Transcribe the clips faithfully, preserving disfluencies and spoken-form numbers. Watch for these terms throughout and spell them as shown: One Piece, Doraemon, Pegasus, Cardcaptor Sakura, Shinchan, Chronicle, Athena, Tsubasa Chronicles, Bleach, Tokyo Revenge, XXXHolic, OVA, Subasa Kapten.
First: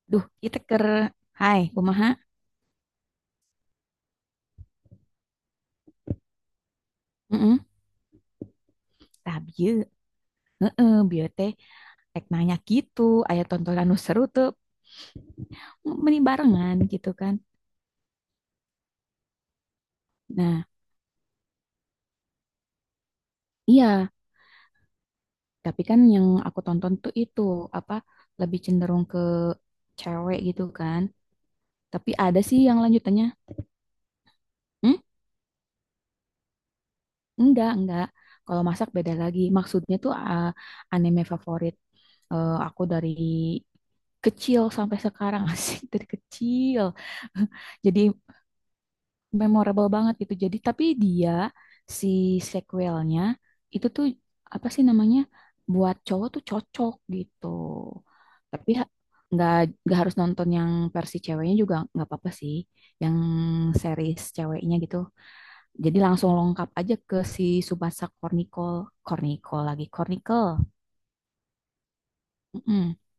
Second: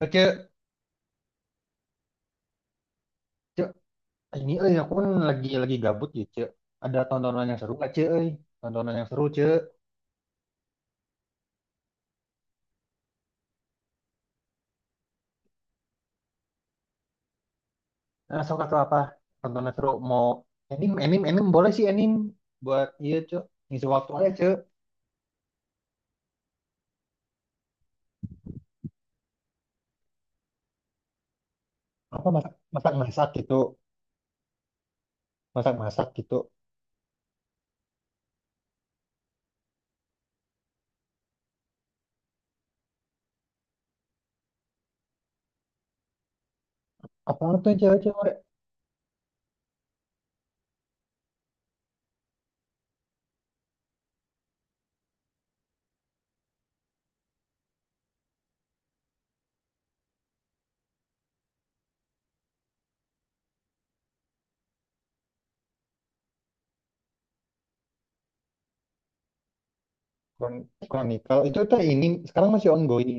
Eh, Duh, Cek, kita ker hai kumaha? Cek, Eh, ini eh aku kan lagi lagi gabut ya Cek. Ada tontonan yang Heeh. seru nggak, Cek? Eh, tontonan yang seru, Tah Cek. bieu. Heeh, bieu teh rek nanya gitu, aya tontonan nu seru tuh meni barengan gitu kan. Nah, sok atau apa? Tontonan seru mau Nah, anime, anime, anime boleh sih anime buat iya, Cek. Ngisi waktu iya, aja, Cek. tapi kan yang aku tonton tuh itu apa lebih cenderung ke cewek gitu kan. Tapi Apa ada masak sih yang masak lanjutannya. masak gitu, Hmm? masak masak gitu. Enggak, enggak. Kalau masak beda lagi. Maksudnya tuh ah, anime favorit eh, aku dari kecil sampai sekarang asik dari kecil. Apa tuh yang Jadi cewek-cewek? memorable banget gitu. Jadi tapi dia si sequelnya itu tuh apa sih namanya buat cowok tuh cocok gitu. Tapi ha- nggak nggak harus nonton yang versi ceweknya juga nggak apa-apa sih. Yang series ceweknya gitu. Jadi langsung lengkap aja ke si Tsubasa Chronicles, Chronicles lagi Chronicle. Chron- Chronicle itu tuh ini sekarang masih Mm-mm. ongoing.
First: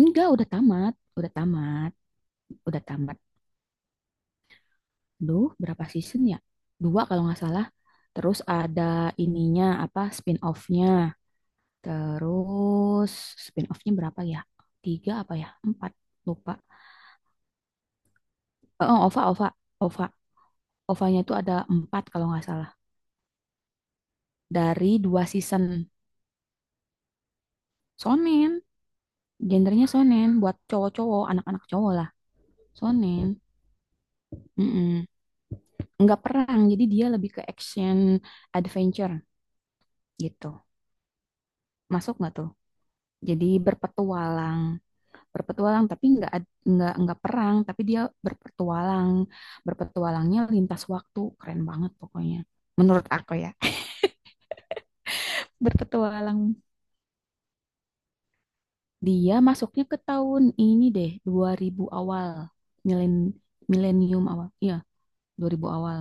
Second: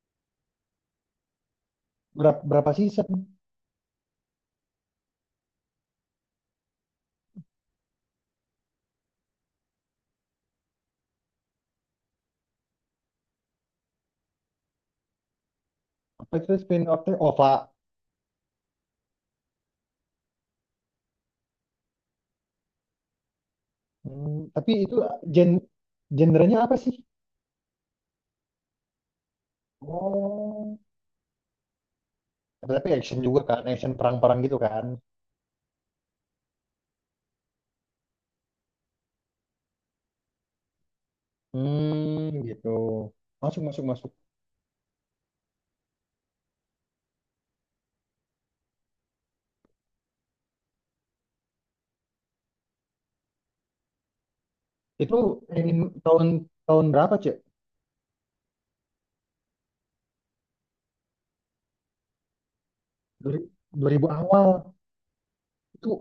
Enggak, udah tamat, udah tamat, Berapa, berapa udah season? tamat. Duh, berapa season ya? Dua kalau nggak salah. Terus ada ininya, apa, spin-off-nya. Terus spin-off-nya berapa ya? Tiga apa ya? Empat, Apa lupa. itu spin off-nya? O V A. Eh, Oh, OVA, OVA, OVA. OVA-nya tuh ada empat kalau nggak salah. Hmm, tapi Dari itu dua gen season. genrenya apa sih? Sonen, gendernya sonen. Buat Oh. cowok-cowok, anak-anak cowok lah. Tapi action Sonen. juga kan, action perang-perang gitu kan. Mm-mm. Nggak perang, jadi dia lebih ke action adventure gitu. Masuk Hmm, nggak tuh? gitu. Jadi Masuk, masuk, masuk. berpetualang. Berpetualang tapi nggak nggak nggak perang tapi dia berpetualang berpetualangnya lintas waktu keren banget pokoknya menurut aku ya Itu anime tahun berpetualang tahun berapa, Cek? dia masuknya ke tahun ini deh dua ribu awal milen Duri- dua ribu milenium awal. awal iya dua ribu Itu awal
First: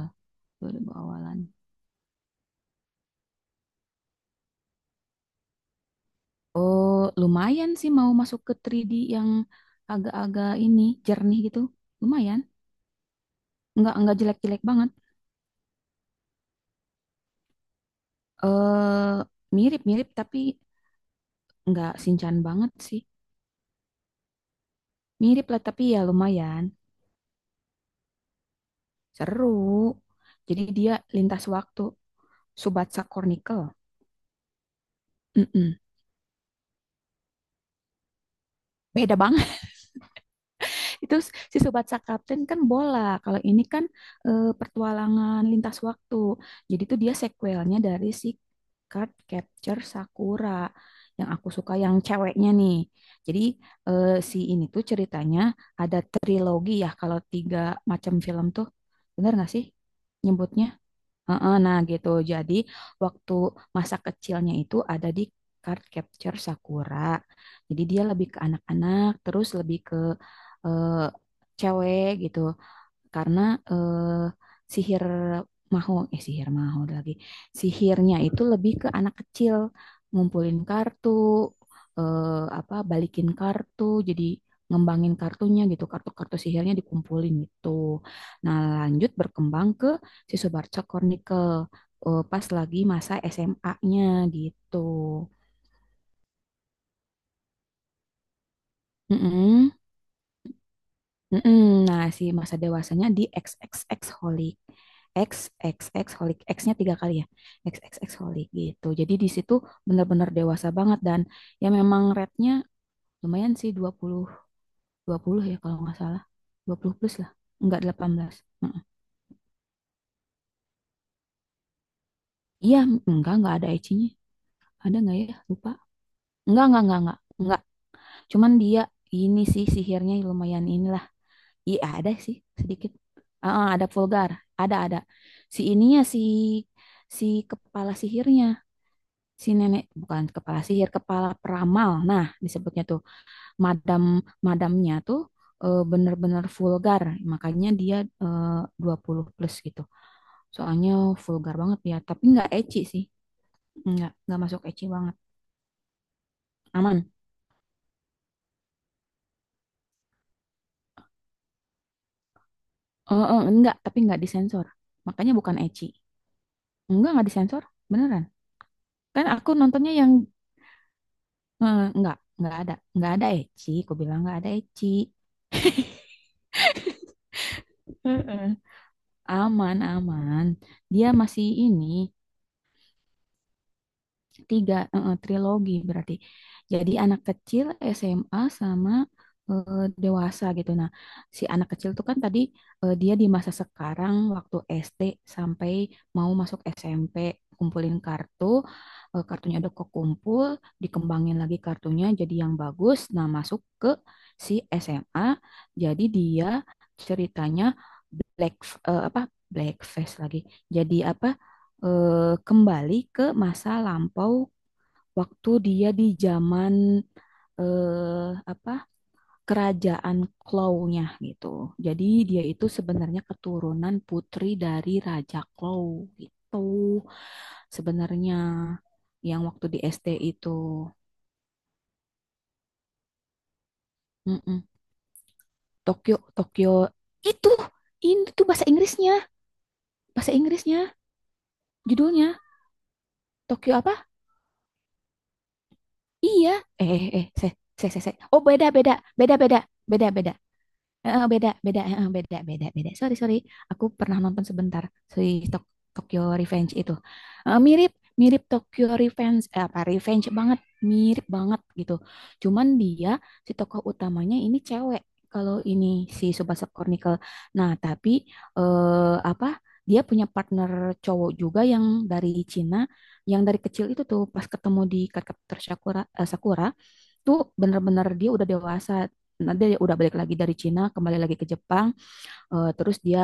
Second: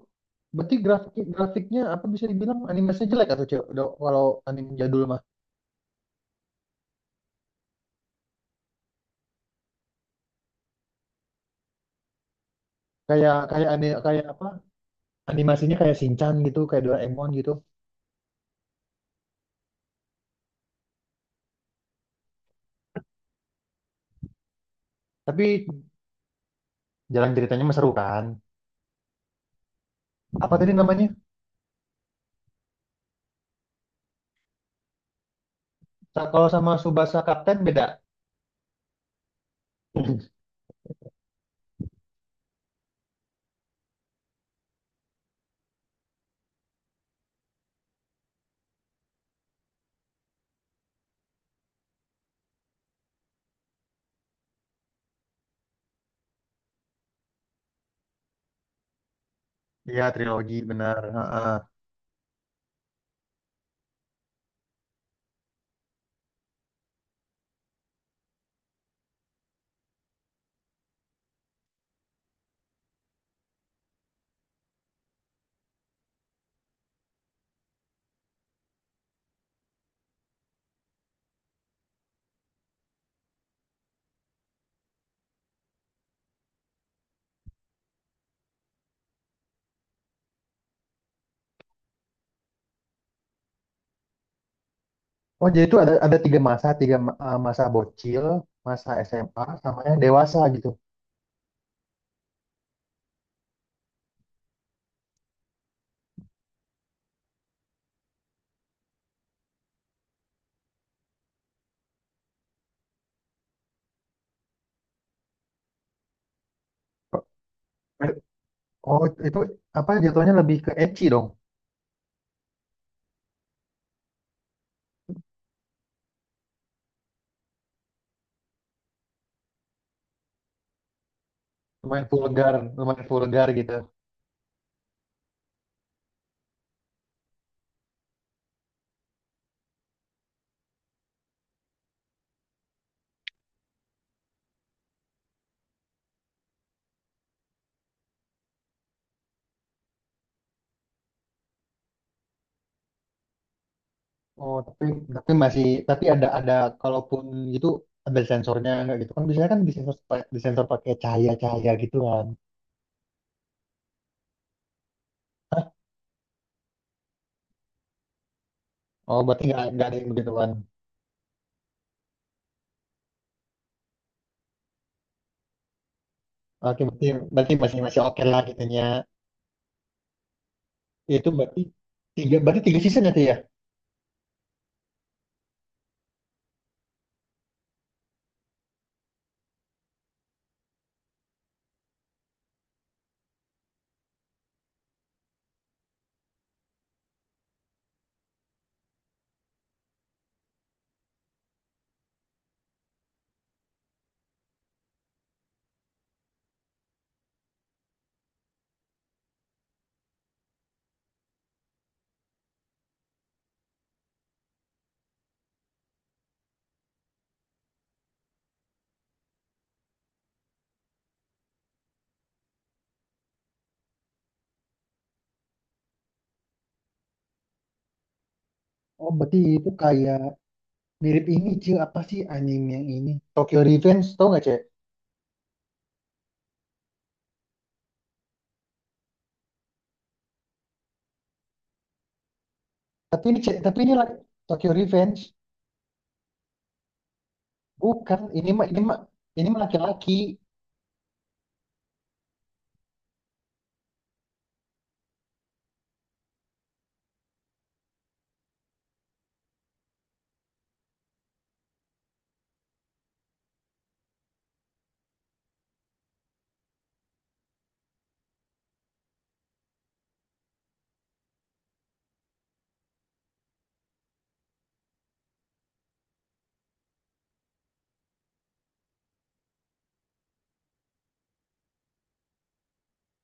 berarti dua ribu grafik awalan grafiknya apa bisa dibilang animasinya jelek atau Cek? Udah- Kalau anime jadul mah. oh lumayan sih mau masuk ke tiga D yang agak-agak ini jernih gitu lumayan Kayak kayak nggak anime nggak kayak apa? jelek-jelek banget Animasinya kayak Shinchan gitu, kayak Doraemon gitu. eh mirip-mirip tapi nggak sinchan banget sih. Mirip lah Tapi tapi ya lumayan. jalan ceritanya mah seru kan. Seru. Apa Jadi tadi dia namanya? lintas waktu. Subatsa Chronicle. Mm-mm. Sa- Kalau sama Subasa Kapten beda. Beda banget. Itu si Subatsa Captain kan bola. Kalau ini kan eh, petualangan lintas waktu. Jadi tuh dia sequelnya dari si Card Capture Sakura. Yang aku suka yang ceweknya nih. Jadi eh, si ini tuh ceritanya ada trilogi ya. Kalau tiga macam film tuh. Bener gak sih Iya, trilogi nyebutnya? benar. Heeh, Ha-ha. nah gitu. Jadi waktu masa kecilnya itu ada di Card Capture Sakura. Jadi dia lebih ke anak-anak, terus lebih ke eh, cewek gitu karena eh, sihir maho eh sihir maho lagi sihirnya itu lebih ke anak kecil ngumpulin kartu eh, apa balikin kartu jadi ngembangin kartunya gitu kartu-kartu sihirnya dikumpulin gitu nah lanjut berkembang ke si Subarca Chronicle eh, pas lagi masa S M A-nya gitu. Oh, jadi itu ada ada tiga masa, tiga ma- eh, masa bocil, masa S M A, Mm-mm. sama yang dewasa gitu. Mm-mm. Nah, si masa dewasanya di X X X holic. X X X holic. X-nya tiga kali ya. X X X holic gitu. Jadi di situ benar-benar dewasa banget dan ya memang rate-nya lumayan sih dua puluh dua puluh ya kalau nggak salah. Dua puluh plus lah. Enggak Eh, delapan belas. Mm-mm. Oh, itu apa jatuhnya lebih ke ecchi dong. Iya, enggak enggak ada ecinya. Ada nggak ya? Lupa. Enggak, enggak, enggak, enggak. Enggak. Cuman dia ini sih sihirnya lumayan inilah. Iya Lumayan ada sih vulgar, sedikit. lumayan vulgar Ah, ah, gitu. ada vulgar, ada ada. Si ininya si si kepala sihirnya, si nenek bukan kepala sihir, kepala peramal. Nah disebutnya tuh madam madamnya tuh eh, bener-bener vulgar, makanya dia eh, dua puluh plus gitu. Soalnya vulgar banget ya, tapi nggak ecchi sih, nggak nggak Oh, masuk ecchi tapi banget, tapi masih tapi ada ada aman. kalaupun gitu ada sensornya nggak gitu kan biasanya kan disensor pa- disensor pakai cahaya-cahaya gitu kan. Eh, eh, nggak, tapi nggak disensor, makanya bukan ecchi. Enggak nggak disensor, beneran. Oh, Kan berarti aku nggak nggak nontonnya ada yang yang begitu kan. Eh, nggak, nggak ada, nggak ada Eci. Aku bilang nggak ada Eci. Oke, berarti berarti masih masih oke lah Mm-mm. gitunya. Aman, aman. Dia Itu masih berarti ini, tiga berarti tiga season ya Tia? tiga, eh, trilogi berarti. Jadi anak kecil, S M A, sama eh, dewasa gitu. Nah, si anak kecil tuh kan tadi eh, dia di masa sekarang waktu S D sampai mau masuk S M P kumpulin kartu, eh, kartunya udah kekumpul, dikembangin lagi kartunya jadi yang bagus. Nah, masuk ke si S M A, jadi dia ceritanya black eh, apa blackface lagi. Jadi apa eh, kembali ke masa lampau waktu dia di zaman eh, apa kerajaan Klaunya gitu. Jadi dia itu sebenarnya keturunan putri dari Raja Klau gitu sebenarnya Oh, berarti yang waktu itu di S D kayak itu. mirip ini Cil apa sih anime yang ini Tokyo Revenge tau nggak cek Mm-mm. Tokyo Tokyo itu ini tuh bahasa Inggrisnya, bahasa Inggrisnya judulnya. tapi ini cek Tokyo tapi ini apa? laki- Tokyo Revenge Iya. Eh eh eh, saya saya seh. bukan Oh ini beda mah ini beda, mah beda ini beda, mah beda laki-laki. beda. Heeh, beda, beda, heeh, beda, beda, beda. Sorry, sorry. Aku pernah nonton sebentar si Tok- Tokyo Revenge itu. Eh, mirip, mirip Tokyo Revenge, eh, apa Revenge banget, mirip banget gitu. Cuman dia si tokoh utamanya ini cewek. Kalau ini si Tsubasa Chronicle. Nah, tapi eh, apa? Dia punya partner cowok juga yang dari Cina, yang dari kecil itu tuh pas ketemu di Cardcaptor Sakura, eh, Sakura tuh bener-bener dia udah dewasa. Nanti dia udah balik lagi dari Cina, kembali lagi ke Jepang, eh, terus dia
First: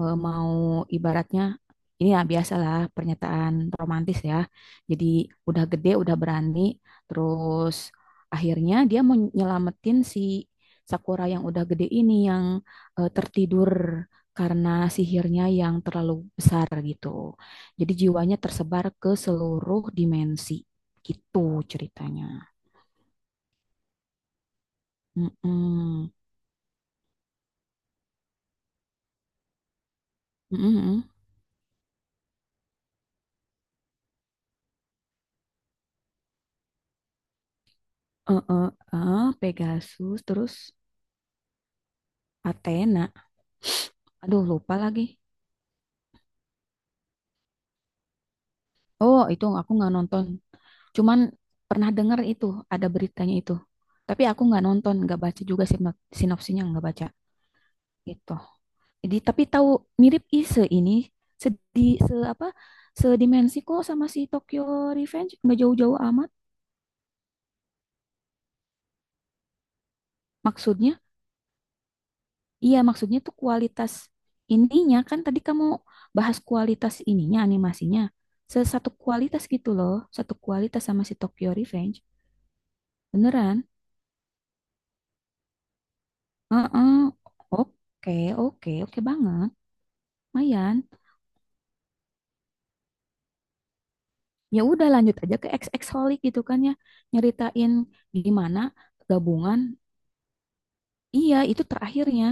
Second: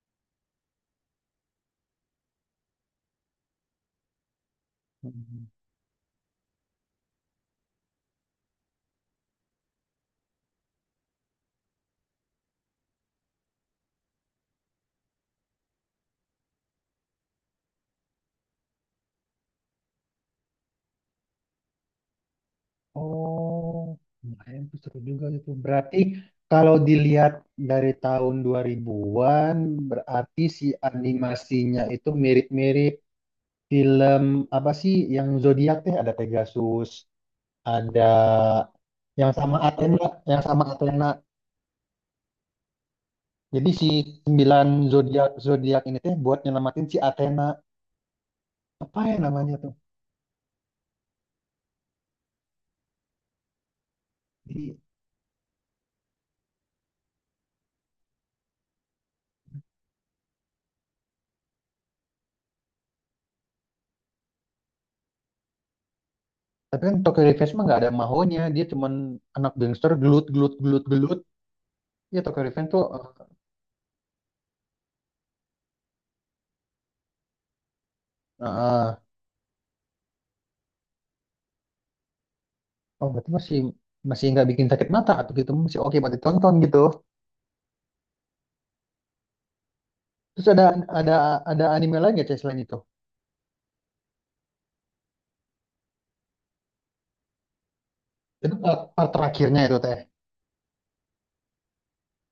eh, mau ibaratnya ini ya biasalah pernyataan romantis ya. Jadi Hmm. udah gede, udah berani, terus akhirnya dia mau nyelamatin si Sakura yang udah gede ini yang eh, tertidur karena sihirnya yang terlalu besar gitu. Jadi jiwanya tersebar ke seluruh dimensi. Gitu ceritanya. Oh lumayan tuh seru juga itu berarti Mm-mm. kalau dilihat dari tahun dua ribu-an berarti Mhm, si mhm. animasinya itu mirip-mirip film apa sih yang zodiak teh ada Pegasus ada Eh, eh, eh, yang sama Athena Pegasus, yang sama terus Athena Athena. Jadi si Aduh, sembilan lupa lagi. zodiak zodiak ini teh buat nyelamatin si Athena. Apa ya Oh, itu namanya aku tuh? nggak nonton. Cuman pernah dengar itu, ada beritanya itu. Tapi aku nggak Di, nonton, nggak baca juga sinop- sinopsinya, nggak baca. Gitu. Jadi, tapi tahu mirip Ise ini, sedi, se apa, sedimensi kok sama si Tokyo Revenge, nggak jauh-jauh amat. tapi kan Tokyo Revenge mah nggak ada mahonya, dia cuman anak gangster gelut gelut gelut Maksudnya, gelut. Ya Tokyo Revenge iya, tuh, eh, maksudnya tuh kualitas ininya kan tadi kamu bahas kualitas ininya animasinya. eh, Sesatu eh, kualitas gitu loh, satu kualitas sama si Tokyo Revenge. oh berarti masih Beneran? masih nggak bikin sakit mata atau gitu masih oke buat ditonton gitu. Heeh. Oke, oke, oke banget. Terus ada Mayan. ada ada anime lain nggak Teh, selain itu? Ya udah lanjut aja ke X X Holic gitu kan ya. Nyeritain Itu gimana part, part gabungan. terakhirnya itu teh. Iya, itu terakhirnya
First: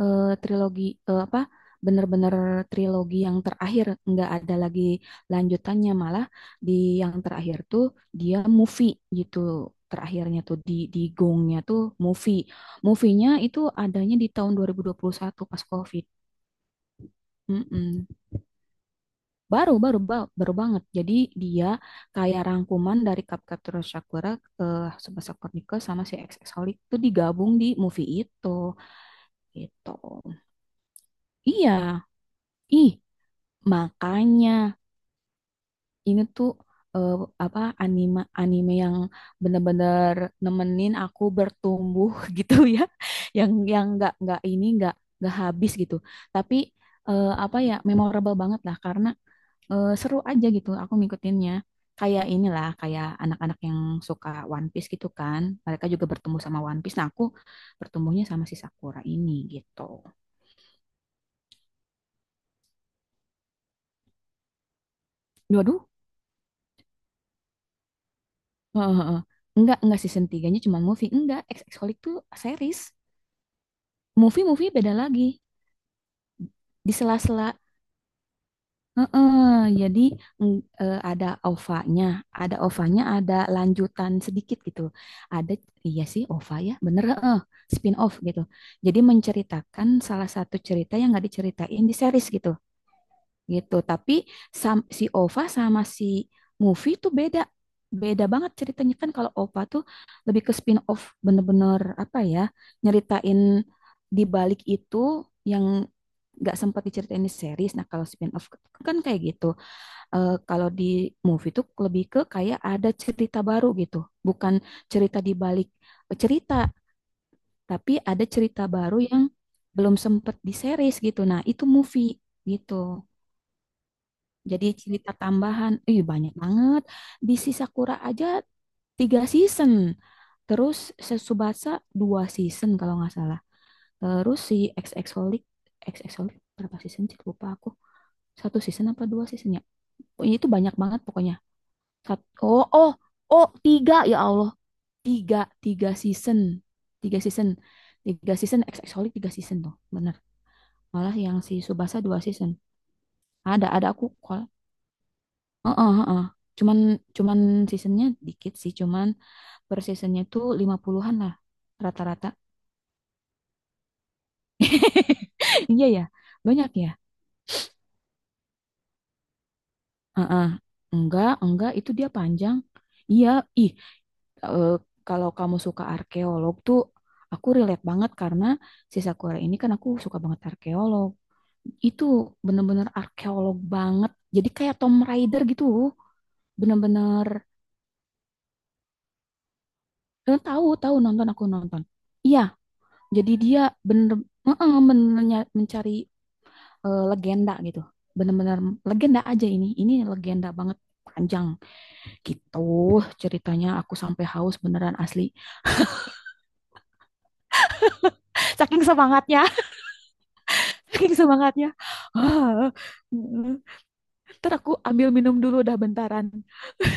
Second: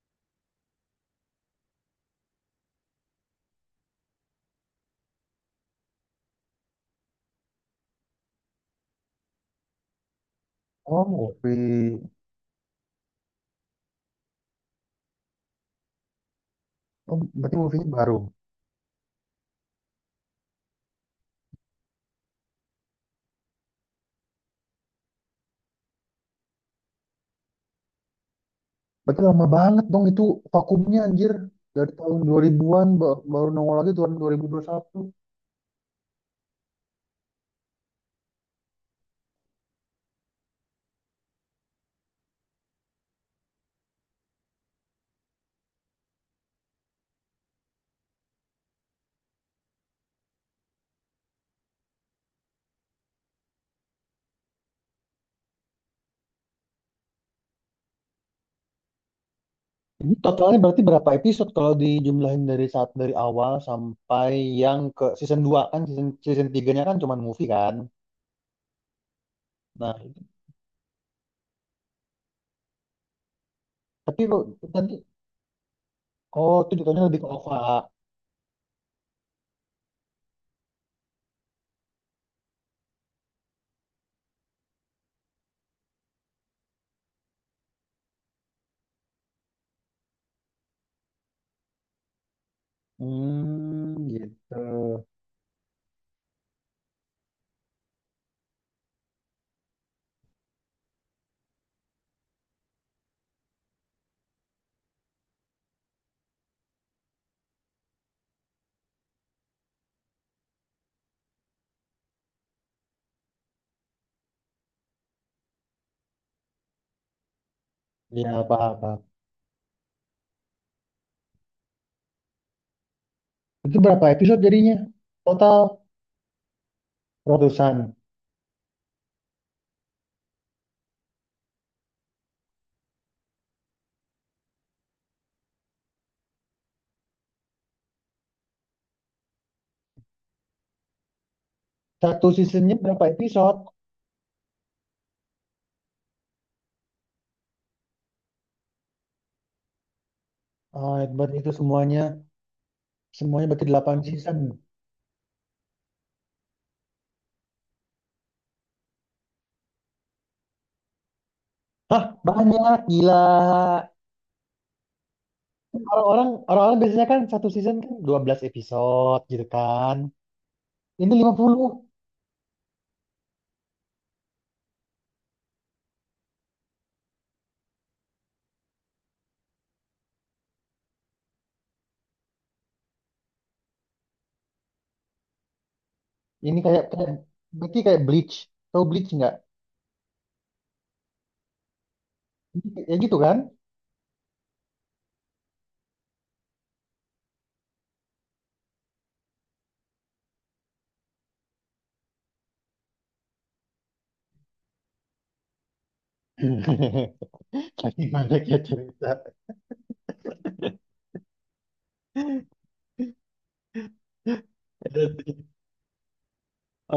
eh, trilogi eh, apa bener-bener trilogi yang terakhir nggak ada lagi lanjutannya malah di yang terakhir tuh dia movie gitu terakhirnya tuh di di Oh gongnya tuh movie, movie movie-nya itu adanya di tahun dua dua ribu dua puluh satu pas COVID. oh berarti movie Mm-mm. baru. Baru, baru ba- baru banget jadi dia kayak rangkuman dari Capcaptor Sakura eh, Tsubasa Chronicles sama si X X Holic itu digabung di movie itu Berarti lama banget gitu. dong itu vakumnya anjir. Iya, Dari tahun dua ribu-an ih, ba- baru nongol lagi tahun makanya dua ribu dua puluh satu. ini tuh eh, apa anime anime yang bener-bener nemenin aku bertumbuh gitu ya, yang yang nggak nggak ini nggak nggak habis gitu. Tapi eh, apa ya memorable banget lah karena eh, seru aja gitu aku ngikutinnya. Kayak inilah kayak anak-anak yang suka One Piece gitu kan, mereka juga bertumbuh sama One Piece. Nah aku bertumbuhnya sama si Sakura ini gitu. Ini totalnya berarti berapa episode kalau dijumlahin dari saat dari awal sampai yang ke season dua Dua. kan season season tiga-nya kan cuman movie kan. Heeh, heeh. Enggak, Nah, enggak season tiga cuma movie. Enggak, X X Holic tuh series. tapi kok Movie-movie beda nanti lagi. oh itu Di jatuhnya lebih ke sela-sela. O V A. Heeh, jadi eng- eh, ada ova. Ada ova ada lanjutan sedikit gitu. Ada, iya sih OVA ya, bener eh spin-off gitu. Jadi menceritakan salah satu cerita yang nggak diceritain di series gitu. Gitu. Hmm, Tapi gitu. sam- si Ova sama si Movie tuh beda. Beda banget ceritanya kan kalau Ova tuh lebih ke spin-off bener-bener apa ya, nyeritain di balik itu yang nggak sempat diceritain di series. Nah kalau spin-off kan kayak gitu. Eh, kalau di movie tuh lebih ke kayak ada cerita baru gitu. Bukan cerita di balik eh, cerita, tapi Ya, ada apa cerita apa baru yang belum sempat di series gitu. Nah itu movie gitu. Itu berapa episode Jadi jadinya? cerita Total tambahan, ih banyak banget. Di ratusan. Sisakura aja tiga season. Terus Tsubasa dua season kalau nggak salah. Terus si X X Holic, X X Holic berapa season sih? Lupa aku. Satu season apa dua season ya? Pokoknya itu banyak banget pokoknya. Sat- Satu oh, seasonnya oh, berapa oh, episode? tiga ya Allah. Tiga, tiga season. Tiga season. Tiga season, X X Holic tiga season tuh. Bener. Ah, Malah berarti yang itu si Tsubasa semuanya dua season. semuanya berarti Ada, ada delapan aku. season. Heeh, heeh. Cuman cuman seasonnya dikit sih, cuman per seasonnya tuh lima puluhan-an lah Hah, rata-rata. banyak gila. Iya ya, Orang-orang banyak orang-orang ya. biasanya kan satu season kan dua belas episode gitu kan. Heeh. Ini Enggak, lima enggak, puluh itu dia panjang. Iya, ih, eh, kalau kamu suka arkeolog tuh aku relate banget karena si Sakura ini kan aku suka banget arkeolog. Itu bener-bener arkeolog banget. Jadi kayak Tom Raider gitu. Ini kayak kayak Bener-bener berarti kayak Bleach. Tahu Bleach nggak? eh, tahu, tahu nonton aku nonton. Iya, Ya gitu jadi kan? dia bener, heeh, bener nya- mencari eh, legenda gitu. Bener-bener legenda aja ini. Ini legenda banget panjang gitu ceritanya aku sampai haus beneran asli Tapi banyak ya saking cerita. semangatnya saking semangatnya. Ah, heeh. Ntar aku ambil minum dulu dah bentaran.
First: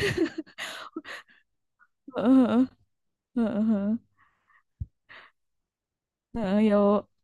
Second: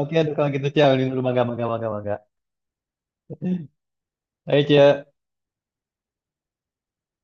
Oke, aduh, kalau gitu Cia, ini dulu mangga mangga mangga mangga. Heeh, heeh, heeh, Ayo Cia. heeh, yuk